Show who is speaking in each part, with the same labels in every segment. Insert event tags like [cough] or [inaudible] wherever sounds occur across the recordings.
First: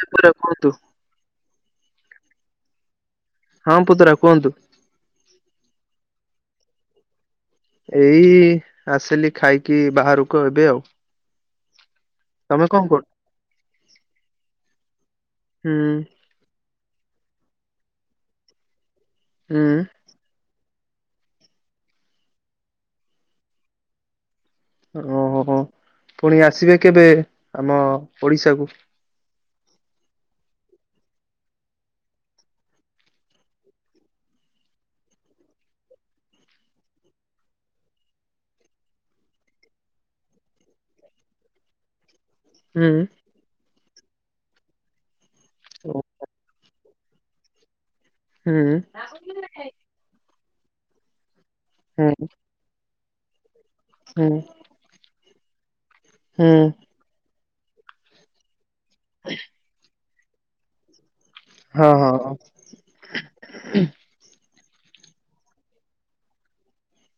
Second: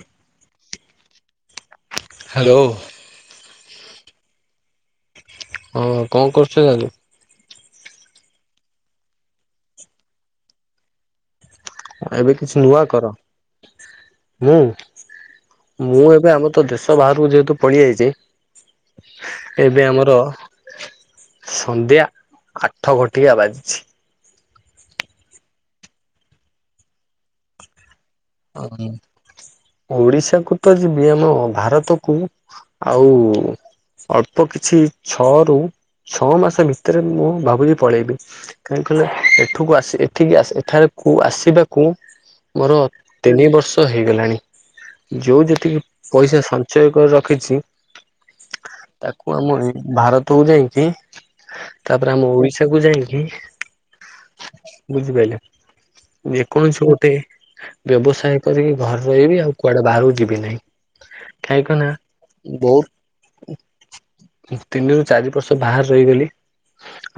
Speaker 1: [inaudible] କୁହନ୍ତୁ
Speaker 2: ହ୍ୟାଲୋ।
Speaker 1: ହଁ ପୁତୁରା କୁହନ୍ତୁ।
Speaker 2: ହଁ କଣ କରୁଛ ଦାଦୁ।
Speaker 1: ଏଇ ଆସିଲି ଖାଇକି ବାହାରକୁ ଏବେ ଆଉ।
Speaker 2: ଏବେ କିଛି
Speaker 1: ତମେ
Speaker 2: ନୂଆ
Speaker 1: କଣ କରୁ
Speaker 2: କର ମୁଁ
Speaker 1: ହୁଁ
Speaker 2: ମୁଁ ଏବେ ଆମ ତ ଦେଶ ବାହାରକୁ ଯେହେତୁ ପଳିଆଇଚି ଏବେ
Speaker 1: ହୁଁ
Speaker 2: ଆମର ସନ୍ଧ୍ୟା ଆଠ ଘଟିକା ବାଜିଛି।
Speaker 1: ଓହୋ ହୋ ପୁଣି ଆସିବେ କେବେ ଆମ ଓଡିଶାକୁ?
Speaker 2: ଓଡିଶା କୁ ତ ଯିବି ଆମ ଭାରତକୁ ଆଉ ଅଳ୍ପ କିଛି ଛଅ ରୁ ଛଅ ମାସ ଭିତରେ ମୁଁ ଭାବୁଛି ପଳେଇବି କାହିଁକି କହିଲ ଏଠକୁ ଆସି ଏଠିକି ଆସି ଏଠାରେ- କୁ ଆସିବାକୁ ମୋର
Speaker 1: ହୁଁ।
Speaker 2: ତିନି ବର୍ଷ ହେଇଗଲାଣି ଯେଉଁ ଯେତିକି
Speaker 1: ଓ
Speaker 2: ପଇସା ସଞ୍ଚୟ କରି ରଖିଛି
Speaker 1: ହୁଁ
Speaker 2: ତାକୁ ଆମର ଭାରତ। କୁୁ ଯାଇକି ତାପରେ
Speaker 1: ହୁଁ
Speaker 2: ଆମ ଓଡିଶା କୁ ଯାଇକି
Speaker 1: ହୁଁ
Speaker 2: ବୁଝିପାଇଲି।
Speaker 1: ହୁଁ
Speaker 2: ଯେକୌଣସି ଗୋଟେ ବ୍ୟବସାୟ କରିକି ଘରେ ରହିବି ଆଉ କୁଆଡେ ବାହାରକୁ ଯିବି ନାହିଁ କାଇହିଁକନା
Speaker 1: ହଁ ହଁ
Speaker 2: ବହୁତ ତିନିରୁ ଚାରି ବର୍ଷ ବାହାରେ ରହିଗଲି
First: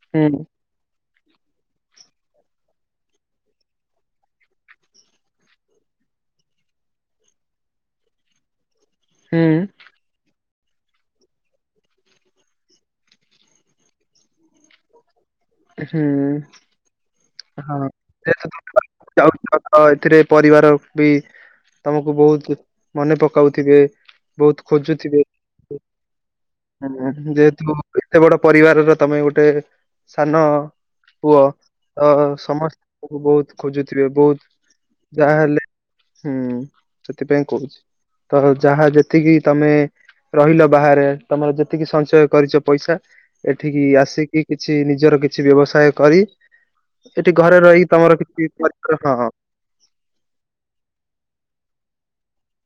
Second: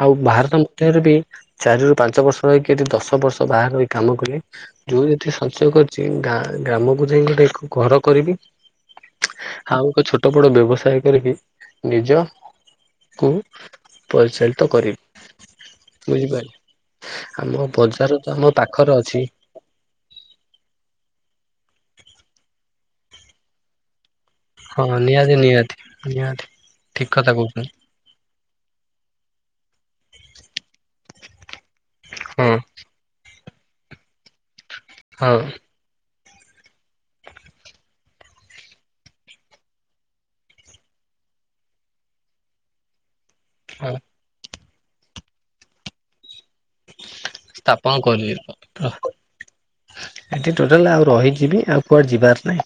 Speaker 2: ଆଉ
Speaker 1: ହୁଁ
Speaker 2: ବାହାର ମଧ୍ୟରେ ବି। ଚାରିରୁ ପାଞ୍ଚ ବର୍ଷ ରହିକି ଏଠି ଦଶ ବର୍ଷ ବାହାରେ ରହିକି କାମ କଲି ଯୋଉ ଠି ସଞ୍ଚୟ କରିଛି ଗାଁ ଗ୍ରାମକୁ ଯାଇ ଗୋଟେ ଘର କରିବି।
Speaker 1: ହୁଁ
Speaker 2: ଆଉ ଏକ ଛୋଟ ବଡ଼ ବ୍ୟବସାୟ କରିକି ନିଜକୁ ପରିଚାଳିତ କରିବି।
Speaker 1: ହୁଁ।
Speaker 2: ବୁଝିପାରିଲେ ଆମ
Speaker 1: ହଁ
Speaker 2: ବଜାର ତ ଆମ
Speaker 1: [unintelligible]
Speaker 2: ପାଖରେ ଅଛି
Speaker 1: ଏଥିରେ। ପରିବାର ବି ତମକୁ ବହୁତ୍ ମନେ ପକାଉଥିବେ। ବହୁତ
Speaker 2: ହଁ
Speaker 1: ଖୋଜୁଥିବେ।
Speaker 2: ନିହାତି ନିହାତି ନିହାତି ଠିକ କଥା
Speaker 1: ହୁଁ
Speaker 2: କହୁଛନ୍ତି
Speaker 1: ଯେହେତୁ ଏତେ ବଡ ପରିବାରର ତମେ ଗୋଟେ ସାନ ପୁଅ ଅ
Speaker 2: ହଁ
Speaker 1: ସମସ୍ତ ବହୁତ୍ ଖୋଜୁଥିବେ?
Speaker 2: ହଁ।
Speaker 1: ଯାହାହଲେ ହୁଁ ସେଥିପାଇଁ କହୁଛି। ତ ଯାହା ଯେତିକି ତମେ ରହିଲ ବାହାରେ ତମର ଯେତିକି ସଞ୍ଚୟ କରିଚ ପଇସା ଏଠିକି
Speaker 2: ହଁ
Speaker 1: ଆସିକି କିଛି ନିଜର କିଛି ବ୍ୟବସାୟ କରି ଏଠି ଘରେ
Speaker 2: ସ୍ଥାପନ
Speaker 1: ରହିକି ତମର
Speaker 2: କରିବ।
Speaker 1: କିଛି [unintelligible] ହଁ।
Speaker 2: ଏଠି ଟୋଟାଲ୍ ଆଉ ରହିକିବି ଆଉ କୁଆଡେ ଯିବାର ନାହିଁ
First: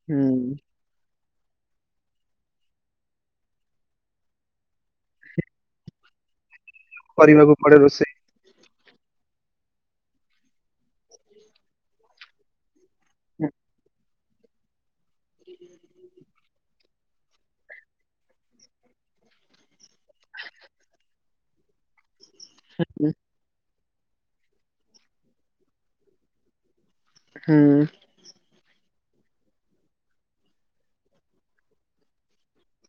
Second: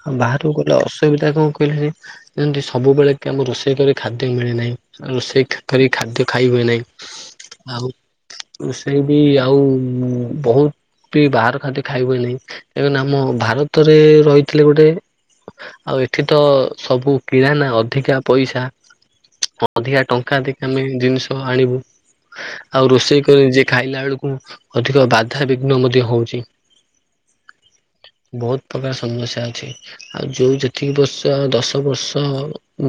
Speaker 2: ଆଉ
Speaker 1: ହୁଁ
Speaker 2: ବାହାରକୁ ତ ଅସୁବିଧା କଣ କହିଲେ ଯେମତି ସବୁବେଳେ କି ଆମକୁ ରୋଷେଇ କରି ଖାଦ୍ୟ ମିଳେନାହିଁ ରୋଷେଇ କରି ଖାଦ୍ୟ ଖାଇ ହୁଏ ନାହିଁ।
Speaker 1: କରିବାକୁ ପଡେ
Speaker 2: ଆଉ
Speaker 1: ରୋଷେଇ।
Speaker 2: ରୋଷେଇ ବି ଆଉ ବହୁତ ବି ବାହାର ଖାନ୍ତି ଖାଇହୁଏ ନାହିଁ। ଏବଂ ଆମ ଭାରତରେ ରହି ଥିଲେ ଗୋଟେ ଆଉ ଏଠି ତ ସବୁ କିରାାନ ଅଧିକା ପଇସା। ଅଧିକା ଟଙ୍କା ଦେଇକି ଆମେ ଜିନିଷ ଆଣିବୁ ଆଉ ରୋଷେଇ କରି ନିଜେ ଖାଇଲା ବେଳକୁ ଅଧିକ ବାଧାବିଘ୍ନ ମଧ୍ୟ ହଉଛି।
Speaker 1: ହୁଁ।
Speaker 2: ବହୁତ ପ୍ରକାର ସମସ୍ୟା ଅଛି ଆଉ ଯୋଉ ଯେତିକି ବର୍ଷ ଦଶ ବର୍ଷ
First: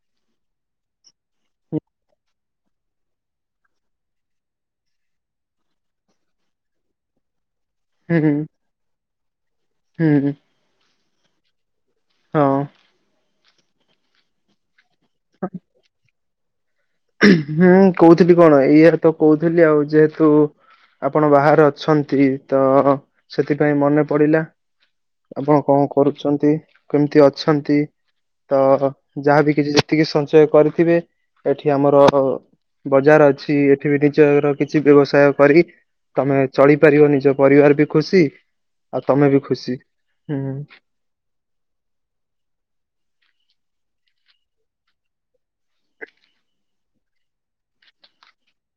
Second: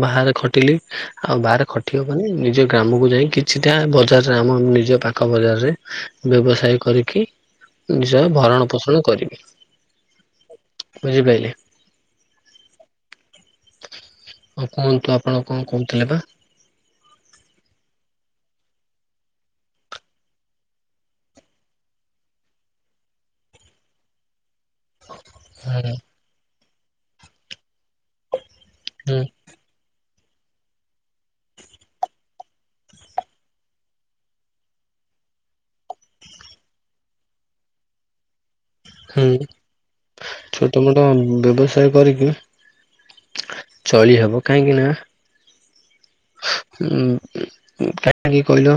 Speaker 2: ବାହାରେ ଖ ଆଉ ବାହ ଖଟିବ ମାନ ନିଜ ଗ୍ରାମକୁ ଯାଇ କିଛିଟା ବଜାରରେ ଆମ ନିଜ ପାଖ ପାଙ୍କ ବଜାରରେ ବ୍ୟବସାୟ କରିକି
Speaker 1: ହୁଁ
Speaker 2: ନିଜ
Speaker 1: ହୁଁ
Speaker 2: ଭରଣ ପୋଷଣ କରିବି।
Speaker 1: ହୁଁ,
Speaker 2: ବୁଝିପାଇଲେ?
Speaker 1: ହଁ।
Speaker 2: ଆଉ କୁହନ୍ତୁ ଆପଣ କଣ କହୁଥିଲେ ପା?
Speaker 1: ହୁଁ କହୁଥିଲି କଣ ଇଏ ତ କହୁଥିଲି ଆଉ ଯେହେତୁ ଆପଣ ବାହାରେ ଅଛନ୍ତି ତ ସେଥିପାଇଁ ମନେ ପଡିଲା। ଆପଣ କଣ
Speaker 2: ହୁଁ
Speaker 1: କରୁଛନ୍ତି କେମିତି ଅଛନ୍ତି? ତ
Speaker 2: ହୁଁ
Speaker 1: ଯାହାବି କିଛି ଯେତିକି ସଞ୍ଚୟ କରିଥିବେ ଏଠି ଆମର ବଜାର ଅଛି ଏଠି ବି ନିଜର କିଛି ବ୍ୟବସାୟ କରି। ତମେ ଚଳିପାରିବ ନିଜ ପରିବାର ବି ଖୁସି ଆଉ
Speaker 2: ହୁଁ
Speaker 1: ତମେ ବି ଖୁସି ହୁଁ
Speaker 2: ଛୋଟ ମୋଟ ବ୍ୟବସାୟ କରିକି ଚଳିହବ କାହିଁକି ନା ହ କାହିଁକି କହିଲ?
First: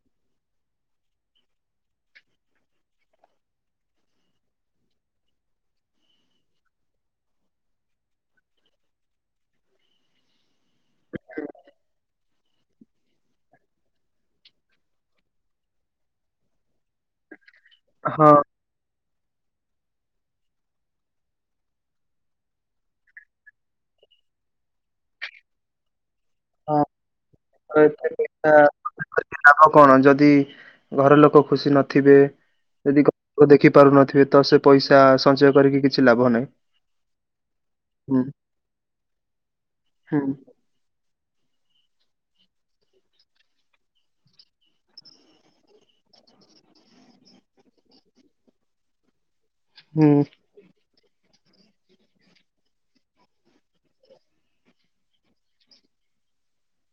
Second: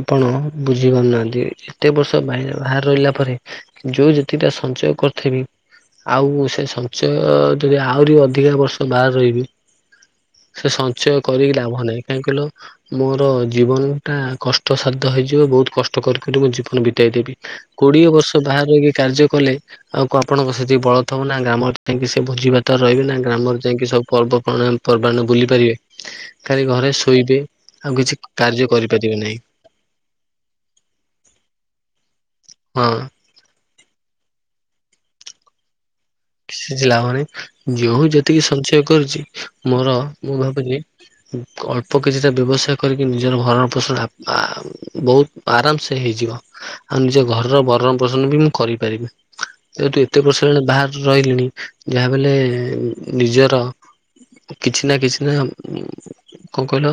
Speaker 2: ଆପଣ ବୁଝିପାରୁନାହାନ୍ତି ଏତେ ବର୍ଷ ବାହାର ରହିଲା ପରେ। ଯୋଉ ଯେତିକିଟ ସଞ୍ଚୟ କରିଥିବି। ଆଉ ସେ ସଞ୍ଚୟ ଯଦି ଆହୁରି ଅଧିକା ବର୍ଷ ବାହାର ରହିବି। ସେ ସଞ୍ଚୟ କରିକି ଲାଭ ନାହିଁ କାହିଁକି କହିଲ ମୋର ଜୀବନ ଟା କଷ୍ଟସାଧ୍ୟ। ହେଇଯିବ ବହୁତ କଷ୍ଟ କରି କରି ମୁଁ ଜୀବନ ବିତେଇ ଦେବି କୋଡିଏ ବର୍ଷ
Speaker 1: ହଁ
Speaker 2: ବାହାରେ କାର୍ଯ୍ୟ କଲେ ଆଉ ଆପଣଙ୍କ ସେତିକି ବଳ ଥିବ ନା ଗ୍ରାମର ଯାଇି ସେ ଭୋଜି ଭାତାର ରହିବେ ନା ଗ୍ରାମ ଯ ଯି ସବୁ ପର୍ବ ପର୍ବାଣ ବୁଲି ପାରିବେ? ଖାଲି
Speaker 1: ହଁ
Speaker 2: ଘରେ ଶୋଇବେ ଆଉ କିଛି କାର୍ଯ୍ୟ କରିପାରିବେ ନାହିଁ।
Speaker 1: ଆଉ କଣ ଯଦି ଘର ଲୋକ ଖୁସି ନଥିବେ।
Speaker 2: ହଁ
Speaker 1: ଯଦି ଗ ଦେଖି ପାରୁନଥିବେ ତ ସେ ପଇସା ସଞ୍ଚୟ କରିକି କିଛି ଲାଭ ନାହିଁ।
Speaker 2: କିଛି ଲାଭ ନାହିଁ ଯୋଉ
Speaker 1: ହୁଁ
Speaker 2: ଯେତିକି ସଞ୍ଚୟ କରୁଛି ମୋର
Speaker 1: ହୁଁ
Speaker 2: ମୁଁ ଭାବୁଛି ଅଳ୍ପ କିଛିଟା ବ୍ୟବସାୟ କରିକି ନିଜର ଘରର ଫସଲ ଆ-ଆ-ଆ ବହୁତ ଆରାମସେ ହେଇଯି ବ ଆଉ ନିଜ ଘରର ବରଣ ପୋଷଣ ବି ମୁଁ କରିପାରିବି। ଯେହେତୁ
Speaker 1: ହୁଁ
Speaker 2: ଏତେ ବର୍ଷ ହେଲାଣି ବାହା ରହିଲିଣି ଯାହା ବଲେ-ଏ-ଏ-ଏ ନିଜର କିଛି ନା କିଛି ନା ଉ-ଉ କଣ କହିଲ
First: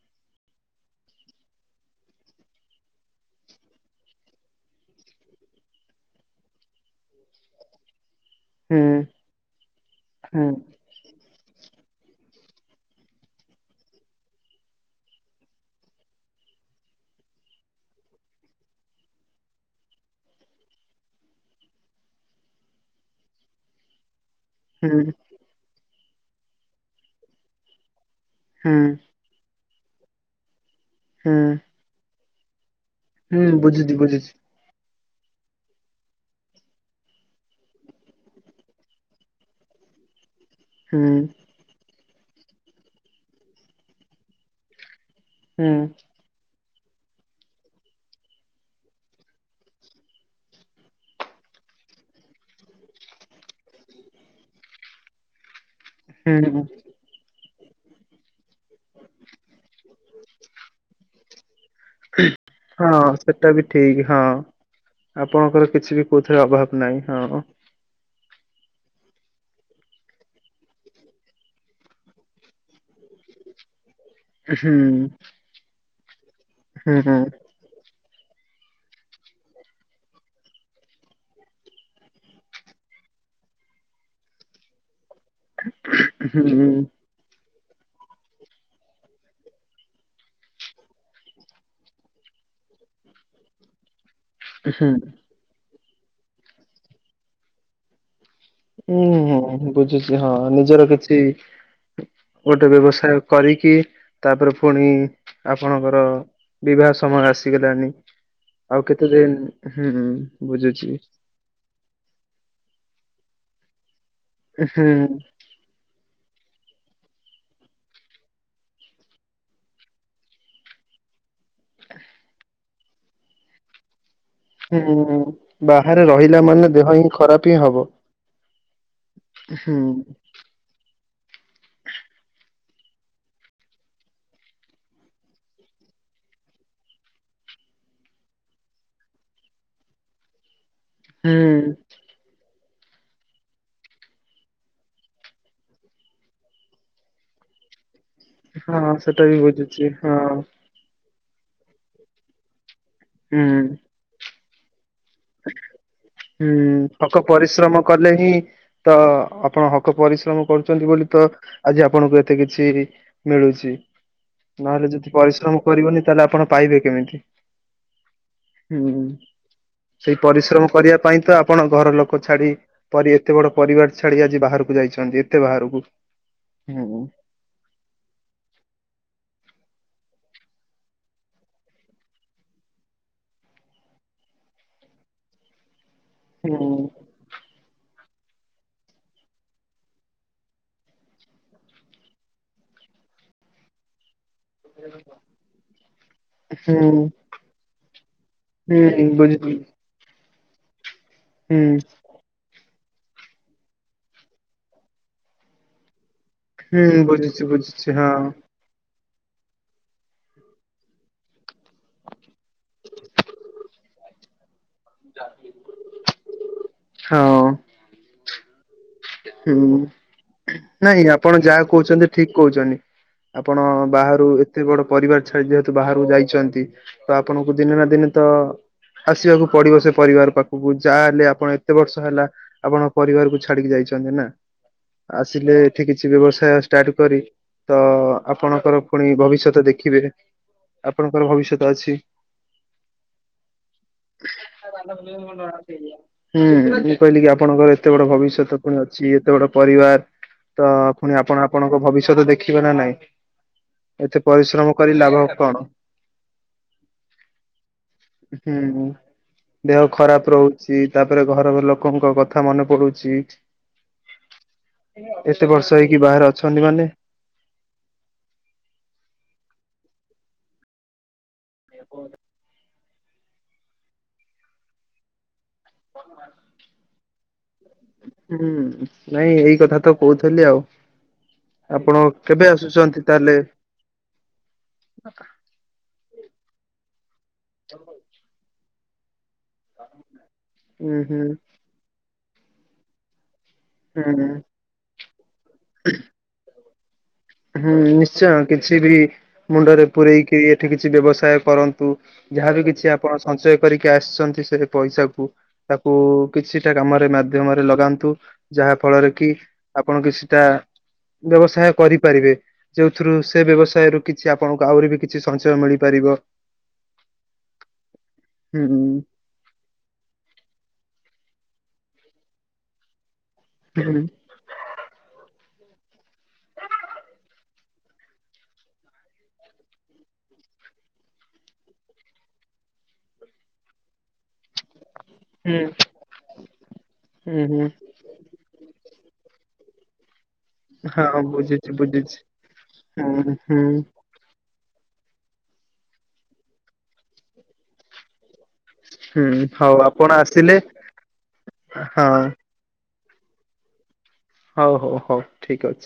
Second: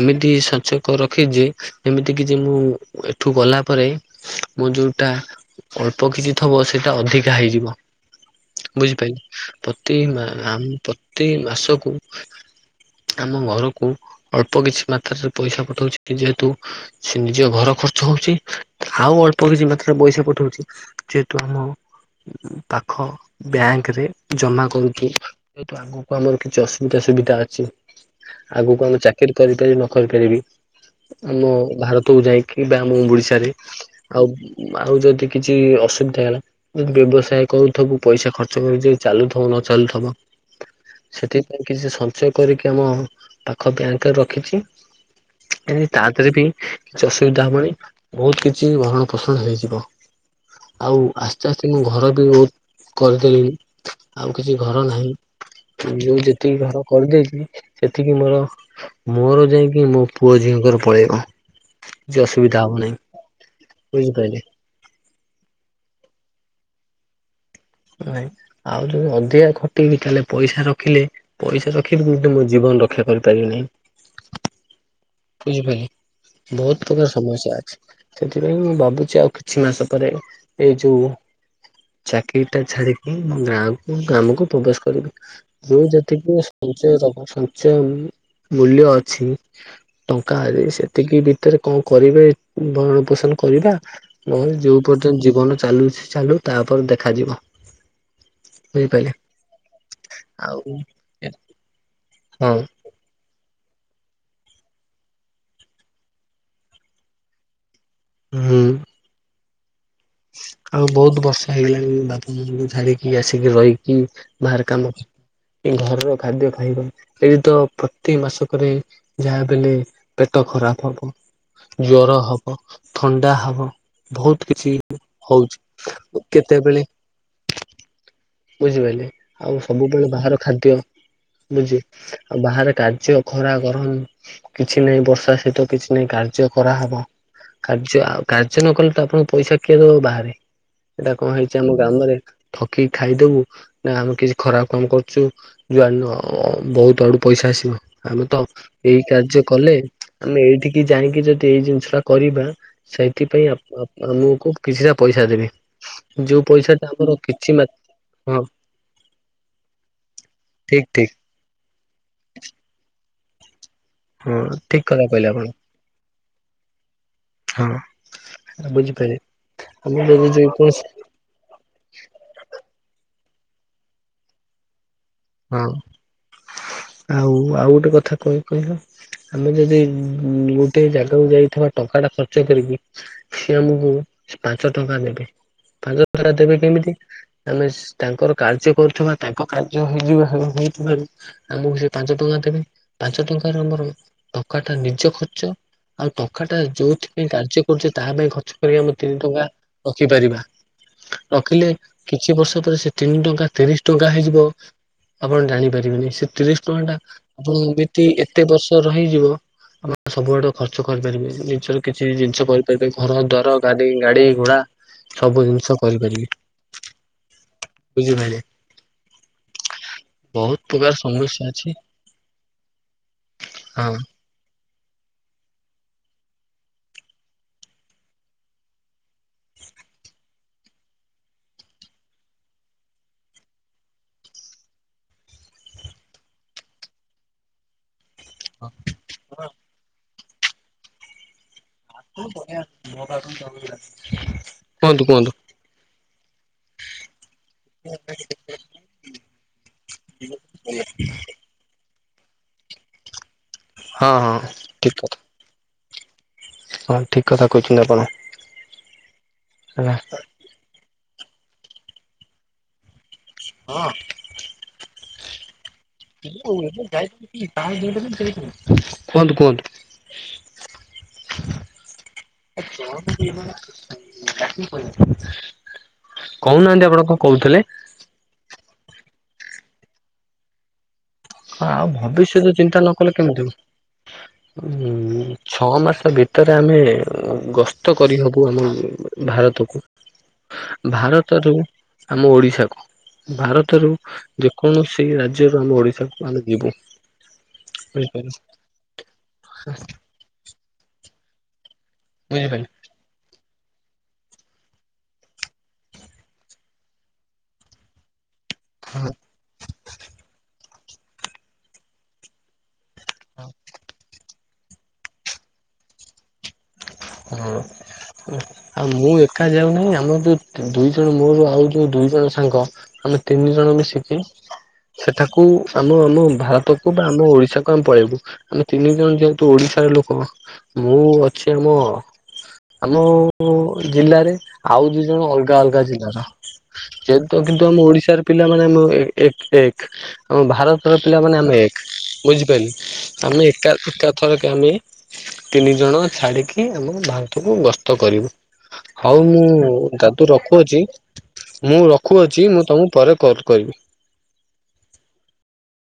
Speaker 2: ଏମିତି ସଞ୍ଚକ ରଖିଛି ଯେମିତି କି ଯେ ମୁଁ ଏଠୁ ଗଲା ପରେ ରେ ମୁଁ ଯୋଉଟା ଅଳ୍ପ କିଛି ଥବ ସେଇଟା ଅଧିକା ହେଇଯିବ।
Speaker 1: ହୁଁ
Speaker 2: ବୁଝିପାରିଲେ, ପ୍ରତି ମା
Speaker 1: ହୁଁ
Speaker 2: ଆମ ପ୍ରତି ମାସକୁ ଆମ ଘରକୁ ଅଳ୍ପ କିଛି ମାତ୍ରାରେ ପଇସା ପଠଉଛି ଯେହେତୁ ସେ ନିଜ ଘର ଖର୍ଚ୍ଚ ହଉଛି ଆଉ ଅଳ୍ପ କିଛି ମାତ୍ରାରେ ପଇସା ପଠଉଛି ଯେହେତୁ ଆମ ଉ-ଉ ପାଖ ବ୍ୟାଙ୍କରେ ଜମା
Speaker 1: ହୁଁ
Speaker 2: କରୁଛି। ଯେହେତୁ ଆଗକୁ ଆମର କିଛି ଅସୁବିଧା ସୁବିଧା ଅଛି।
Speaker 1: ହୁଁ
Speaker 2: ଆଗକୁ ଆମ ଚାକିରୀ କରିପାରିବି ନ କରିପାରିବି
Speaker 1: ହୁଁ
Speaker 2: ଆମ ଭାରତକୁ ଯାଇକି ବା ଆମ
Speaker 1: ହୁଁ
Speaker 2: ଓଡିଶାରେ
Speaker 1: ବୁଝୁଛି
Speaker 2: ଆଉ
Speaker 1: ବୁଝୁଛି।
Speaker 2: ଆଉ ଯଦି କିଛି ଅସୁବିଧା ହେଲା ଯ ବ୍ୟବସାୟ କରୁଥିବୁ ପଇସା ଖର୍ଚ୍ଚ କରି ଯେ ଚାଲୁଥିବ ନ ଚାଲୁଥିବ
Speaker 1: ହୁଁ
Speaker 2: ସେଥିପାଇ କିଛି ସଂଚ ୟ କରିକି ଆମ ପାଖ ବ୍ୟାଙ୍କରେ ରଖିଛି।
Speaker 1: ହୁଁ
Speaker 2: ତା ଦେହରେ ବି କିଛି ଅସୁବିଧା ହବଣି ବହୁତ କିଛି ଭରଣ ପୋଷଣ ହେଇଯିବ। ଆଉ ଆସ୍ତେ ଆସ୍ତେ ମୁଁ ଘର ବି କରିଦେଲିଣି ଆଉ କିଛି ଘର ନାହିଁ। ମୁଁ ଯେତିକି
Speaker 1: ହୁଁ
Speaker 2: ଘର କରିଦେଇଛି ସେତିକି ମୋର ମୋର ଯାଇକି ମୋ ପୁଅ ଝିଅଙ୍କର ପଳେଇବ। କିଛି ଅସୁବିଧା ହବ
Speaker 1: ହଁ
Speaker 2: ନାହିଁ
Speaker 1: ସେଟା ବି ଠିକ ହଁ।
Speaker 2: ବୁଝିପାରିଲେ
Speaker 1: ଆପଣଙ୍କର କିଛି ବି କୋଉଥିରେ ଅଭାବ ନାହିଁ ହଁ।
Speaker 2: ନାଇଁ ଆଉ ଯଦି ଅଧିକା ଖଟିବି ତାହେଲେ ପଇସା ରଖିଲେ ପଇସା ରଖି ମ ମୋ ଜୀବନ ରକ୍ଷା କରିପାରିବି ନାହି।
Speaker 1: ହୁଁ।
Speaker 2: ବୁଝିପାରିଲି ବହୁତ
Speaker 1: ହୁଁ
Speaker 2: ପ୍ରକାର
Speaker 1: ହୁଁ
Speaker 2: ସମସ୍ୟା ଅଛି। ସେଥିପାଇଁ ମୁଁ ଭାବୁଛି ଆଉ କିଛି ମାସ ପରେ ଏଇ ଯୋଉ ଚାକିର ଟା ଛାଡିକି ଗାଁକୁ ଗ୍ରାମକୁ ପ୍ରବେଶ କରିବି। ଯିଏ ଯେତିକି
Speaker 1: ହୁଁ।
Speaker 2: ସଞ୍ଚୟ ଦବ ସଞ୍ଚୟ ଉ-ଉ-ମ୍-ମ୍ ମୂଲ୍ୟ ଅଛି। ଟଙ୍କାରେ ସେତିକି ଭିତରେ କଣ କରିବେ ଭରଣ ପୋଷଣ କରିବା। ନହେଲେ ଯୋଉ
Speaker 1: ହୁଁ
Speaker 2: ପର୍ଯ୍ୟନ୍ତ ଜୀବନ ଚାଲୁଛି ଚାଲୁ ତାପରେ ଦେଖାଯିବ।
Speaker 1: ହୁଁ
Speaker 2: ବୁଝିପାରିଲେ।
Speaker 1: ହୁଁ ବୁଝୁଛି ହଁ
Speaker 2: ଆଉ
Speaker 1: ନିଜର କିଛି
Speaker 2: ହଁ
Speaker 1: ଗୋଟେ ବ୍ୟବସାୟ କରି କି ତାପରେ ପୁଣି ଆପଣଙ୍କର ବିବାହ ସମୟ ଆସିଗଲାଣି।
Speaker 2: ହୁଁ
Speaker 1: ଆଉ କେତେ ଦିନ ହୁଁ
Speaker 2: ଆଉ
Speaker 1: ବୁଝୁଛି
Speaker 2: ବହୁତ ବର୍ଷ ହେଇଗଲାଣି ବାପା ମାଙ୍କୁ ଛାଡିକି ଆସିକି ରହିି କି ବାହାର କାମ,
Speaker 1: ହୁଁ
Speaker 2: ଇ ଘରର ଖାଦ୍ୟ ହୁଁ ଏଇ ତ ପ୍ରତି ମାସକରେ ଯାହାବି ହେଲେ ପେଟ ଖରାପ ହବ। ଜ୍ୱର ହବ, ଥଣ୍ଡା ହବ ବହୁତ କିଛି
Speaker 1: ହୁଁ
Speaker 2: ହଉଛି
Speaker 1: ବାହାରେ ରହିଲା ମାନେ
Speaker 2: କେତେବେଳେ
Speaker 1: ଦେହ ହିଁ ଖରାପ ହିଁ ହବ।
Speaker 2: ବୁଝିପାରିଲେ ଆଉ
Speaker 1: ହୁଁ
Speaker 2: ସବୁବେଳେ ବାହାର ଖାଦ୍ୟ ବୁଝ ଆଉ ବାହାରେ କାର୍ଯ୍ୟ ଖରା, ଗରମ କିଛି ନାହିଁ ବର୍ଷା, ଶୀତ କିଛି ନାହିଁ କାର୍ଯ୍ୟ କରା ହବ। କାର୍ଯ୍ୟ ଅ କାର୍ଯ୍ୟ ନ କଲେ ତ ଆପଣଙ୍କୁ ପଇସା କିଏ ଦେବ ବାହାରେ। ଏଇଟା କଣ
Speaker 1: ହୁଁ
Speaker 2: ହେଇଛି ଆମ ଗ୍ରାମରେ ଠକି ଖାଇଦବୁ ନା ଆମେ କିଛି ଖରାପ କାମ କରୁଛୁ ଯାଆ-ଅ-ଅ-ଅ ନ ବହୁତ ଆଡୁ ପଇସା ଆସିବ। ଆମେ ତ
Speaker 1: ହଁ
Speaker 2: ଏଇ
Speaker 1: ସେଟା ବି
Speaker 2: କାର୍ଯ୍ୟ କଲେ
Speaker 1: ବୁଝୁଛି ହଁ
Speaker 2: ଆମେ ଏଇଠିକି ଜାଣିକି ଯଦି ଏଇ ଜିନିଷ ଟା କରିବା ସେଇଥିପାଇଁ
Speaker 1: ହୁଁ
Speaker 2: ଆପ୍-ଆପ୍ ଆମକୁ କିଛିଟା ପଇସା ଦେବେ ଯଉ ପଇସା
Speaker 1: ହୁଁ
Speaker 2: ଟା
Speaker 1: ହକ
Speaker 2: ଆମର କିଛି ମା
Speaker 1: ପରିଶ୍ରମ କଲେ ହିଁ ତ ଆପଣ ହକ ପରିଶ୍ରମ
Speaker 2: ଠିକ
Speaker 1: କରୁଛନ୍ତି ବୋଲି
Speaker 2: ଠିକ
Speaker 1: ତ ଆଜି ଆପଣଙ୍କୁ ଏତେ କିଛି ମିଳୁଛି।
Speaker 2: ହଁ ଠିକ
Speaker 1: ନହେଲେ
Speaker 2: କଥା
Speaker 1: ଯଦି
Speaker 2: କହିଲେ ଆପଣ
Speaker 1: ପରିଶ୍ରମ କରିବନି ତାହେଲେ ଆପଣ ପାଇବେ କେମିତି? ହୁଁ
Speaker 2: ବୁଝିପାଇଲି।
Speaker 1: ସେଇ ପରିଶ୍ରମ କରିବା ପାଇଁ ତ ଆପଣ ଘର ଲୋକ ଛାଡି ପ ରି ଏତେ ବଡ ପରିବାର ଛାଡି ଆଜି ବାହାରକୁ ଯାଇ
Speaker 2: ହଁ ଆଉ ଆଉ ଗୋଟେ କଥା କଣ କହିଲ ଆମେ ଯଦି ଗୋଟେ ଜାଗାକୁ ଯାଇଥିବା ଟଙ୍କା ଟା ଖର୍ଚ୍ଚ କରିକି ସେ ଆମକୁ ପାଞ୍ଚ ଟଙ୍କା ନେଭି ପାଞ୍ଚ ଟଙ୍କା ଦେବେ
Speaker 1: ହୁଁ
Speaker 2: କେମିତି ଆମେ ତାଙ୍କର କାର୍ଯ୍ୟ କରୁଥିବା ତାଙ୍କ କାର୍ଯ୍ୟ ଆମେ ଯଉ ବାହାରୁ ଯାଇଥିବାରୁ ଆମକୁ ସେ ପାଞ୍ଚ ଟଙ୍କା ଦେବେ ପାଞ୍ଚ ଟଙ୍କାର ବରଂ ଟଙ୍କା ଟା ନିଜ ଖର୍ଚ୍ଚ ଆଉ ଟଙ୍କା ଟା
Speaker 1: ହୁଁ
Speaker 2: ଯୋଉଥିପାଇଁ କାର୍ଯ୍ୟ କରୁଛେ ତାହା ପାଇଁ ଖର୍ଚ୍ଚ କରିବା ଆମ
Speaker 1: ହୁଁ
Speaker 2: ତିନି ଟଙ୍କା
Speaker 1: ବୁଝୁଛି
Speaker 2: ରଖିପାରିବା।
Speaker 1: ହୁଁ
Speaker 2: ରଖିଲେ କିଛି ବର୍ଷ ପରେ ସେ ତିନି ଟଙ୍କା ତିରିଶ ଟଙ୍କା ହେଇଯିବ‌। ଆପଣ ଜାଣିପାରିବେନି ସେ ତିରିଶ ଟଙ୍କା ଟା
Speaker 1: ହୁଁ ବୁଝୁଛି
Speaker 2: ଆପଣଙ୍କୁ
Speaker 1: ବୁଝୁଛି
Speaker 2: ଏଠି
Speaker 1: ହଁ
Speaker 2: ଏତେ ବର୍ଷ ରହିଯିବ। ଆମ ସବୁଆଡୁ ଖର୍ଚ୍ଚ କରିପାରିବେ ନିଜର କିଛି ଜିନିଷ କରିପାରିବେ ଘର ଦ୍ୱାର ଗାଡି ଗାଡ଼ି ଘୋଡା। ସବୁ ଜିନିଷ କରିପାରିଲି
Speaker 1: ହଁ
Speaker 2: ବୁଝିପାଇଲେ।
Speaker 1: ହୁଁ।
Speaker 2: ପ୍ରକାର
Speaker 1: ନାଇଁ ଆପଣ
Speaker 2: ସମସ୍ୟା
Speaker 1: ଯାହା
Speaker 2: ଅଛି
Speaker 1: କହୁଛନ୍ତି ଠିକ କହୁଛନ୍ତି ଆପଣ
Speaker 2: ହଁ
Speaker 1: ବାହାରୁ ଏ ଏତେ ବଡ ପରିବାର ଛାଡି ଯେହେତୁ ବାହାରକୁ ଯାଇଛନ୍ତି ତ ଆପଣଙ୍କୁ ଦିନେ ନା ଦିନେ ତ ଆସିବାକୁ ପଡିବ ସେ ପରିବାର ପାଖକୁ ଯାହା ହେଲେ ଆପଣ ଏତେ ବର୍ଷ ହେଲା ଆପଣ ପରିବାରକୁ ଛାଡିକି ଯାଇ ନା ଆସିଲେ ଏଠି କିଛି ବ୍ୟବସାୟ ଷ୍ଟାର୍ଟ କରି ତଅ ଆପଣଙ୍କର ପୁଣି ଭବିଷ୍ୟତ ଦେଖିବେ ଆପଣଙ୍କର ଭବିଷ୍ୟତ ଅଛି।
Speaker 2: କୁହନ୍ତୁ କୁହନ୍ତୁ
Speaker 1: ହୁଁ ବୁଛିପା ଯିଏ କି ଆପଣଙ୍କର ଏତେ ବଡ ଭବିଷ୍ୟତ ପୁଣି ଅଛି ଏତେ ବଡ ପରିବାର ତ ପୁଣି ଆପଣ ଆପଣଙ୍କ ଭବିଷ୍ୟତ ଦେଖିବେ ନା ନାଇଁ।
Speaker 2: ହଁ
Speaker 1: ଏତେ
Speaker 2: ହଁ
Speaker 1: ପରିଶ୍ରମ କରି
Speaker 2: ଠିକ୍ କଥା
Speaker 1: ଲାଭ କଣ?
Speaker 2: ହଁ ଠିକ୍ କଥା କହିଛନ୍ତି ଆପଣ
Speaker 1: ହୁଁ ଦେହ
Speaker 2: ହେଲା।
Speaker 1: ଖରାପ ରହୁଛି ତାପ ରେ ଘର ଲୋକଙ୍କ କଥା ମନେ ପଡୁଛି।
Speaker 2: ହଁ।
Speaker 1: ଏତେ ବର୍ଷ ହେଇକି ବାହାରେ ଅଛନ୍ତି ମାନେ
Speaker 2: କୁହନ୍ତୁ କୁହନ୍ତୁ।
Speaker 1: କେବଳ
Speaker 2: କହୁନାହାନ୍ତି ଆପଣଙ୍କ କହୁଥିଲେ।
Speaker 1: ହୁଁ ନାଇଁ ଏଇ କଥା ତ କହୁଥିଲି ଆଉ।
Speaker 2: ହ ଆଉ
Speaker 1: ଆପଣ କେବେ
Speaker 2: ଭବିଷ୍ୟତ ଚିନ୍ତା ନ
Speaker 1: ଆସୁଛନ୍ତି
Speaker 2: କଲେ
Speaker 1: ତାହେଲେ?
Speaker 2: କେମିତି ହବ। ହୁଁ ଛଅ ମାସ ତା ଭିତ [unintelligible] ଆମେ ଗସ୍ତ କରିହବୁ ଆମ ଭାରତକୁ।
Speaker 1: ହୁଁ ହୁଁ
Speaker 2: ଭାରତରୁ ଆମ ଓଡିଶାକୁ। ଭାରତରୁ
Speaker 1: ହୁଁ।
Speaker 2: ଯେକୌଣସି ରାଜ୍ୟରୁ ଆମ ଓଡିଶାକୁ ଆମେ ଯିବୁ।
Speaker 1: ହୁଁ
Speaker 2: ବୁଝିପାରିଲେ
Speaker 1: ନିଶ୍ଚୟ କିଛି ବି ମୁଣ୍ଡରେ ପୂରେଇକି ଏଠି କିଛି ବ୍ୟବସାୟ କରନ୍ ତୁ ଯାହା ବିି
Speaker 2: ବୁଝିପାରିଲେ
Speaker 1: କିଛି ଆପଣ ସଞ୍ଚୟ କରିକି ଆସନ୍ତି ସେ ଭି ପଇସାକୁ ତାକୁ କିଛିଟା କାମରେ ମାଧ୍ୟମରେ ଲଗାନ୍ତୁ। ଯାହା ଫଳରେ କି ଆପଣ କିଛିଟା ବ୍ୟବସାୟ କରିପାରିବେ। ଯୋଉଥିରୁ ସେ ବ୍ୟବସାୟରୁ କିଛି ଆପଣଙ୍କୁ ଆହୁରି ବି କିଛି ସଞ୍ଚୟ ମିଳିପାରିବ।
Speaker 2: [unintelligible] ହୁଁ
Speaker 1: ହୁଁ
Speaker 2: ଆଉ ମୁଁ ଏକା ଯାଉନାହିଁ ଆମର ଦୁଇ ଦୁଇ ଜଣ ମୋର ଆଉ ଯୋଉ ଦୁଇ ଜଣ ସାଙ୍ଗ ଆମେ ତିନି ଜଣ
Speaker 1: ହୁଁ
Speaker 2: ମିଶିକି ସେଠା କୁ ଆମ ଆମ ଭାରତକୁ ବା ଆମ ଓଡିଶାକୁ ଆମେ ପଳେଇବୁ ଆମେ ତିନି ଜଣ ଯେହେତୁ ଓଡିଶାର ଲୋକ। ମୁଁ ଅଛି ଆମ ଆମ ଜିଲ୍ଲାରେ। ଆଉ ଦି ଜଣ ଅଲଗା
Speaker 1: ହୁଁ
Speaker 2: ଅଲଗା ଜିଲ୍ଲାର ଯେହେତୁ
Speaker 1: ହୁଁ
Speaker 2: କିନ୍ତୁ
Speaker 1: ହୁଁ
Speaker 2: ଆମ ଓଡିଶାର ପିଲାମାନେ ନୋଏ ଏକ ଏକ। ଆମ ଭାରତର
Speaker 1: ହଁ
Speaker 2: ପିଲାମାନେ ଆମେ
Speaker 1: ବୁଝୁଛି
Speaker 2: ଏକ
Speaker 1: ବୁଝୁଛି।
Speaker 2: ବୁଝିପାଇଲୁ
Speaker 1: ହୁଁ
Speaker 2: ଆମେ
Speaker 1: ହୁଁ
Speaker 2: ଏକା ଏକା ଥରକେ ଆମେ ତିନି ଜଣ ଛାଡିକି ଆମେ ଭାରତକୁ ଗସ୍ତ କରିବୁ। ହଉ
Speaker 1: ହୁଁ
Speaker 2: ମୁଁ
Speaker 1: ହଉ ଆପଣ
Speaker 2: ଦାଦୁ
Speaker 1: ଆସିଲେ
Speaker 2: ରଖୁଅଛି ମୁଁ
Speaker 1: ହଁ
Speaker 2: ରଖୁଅଛି ମୁଁ ତମକୁ ପରେ କଲ୍ କରିବି।
Speaker 1: ହଉ ହଉ ହଉ ଠିକ ଅଛି।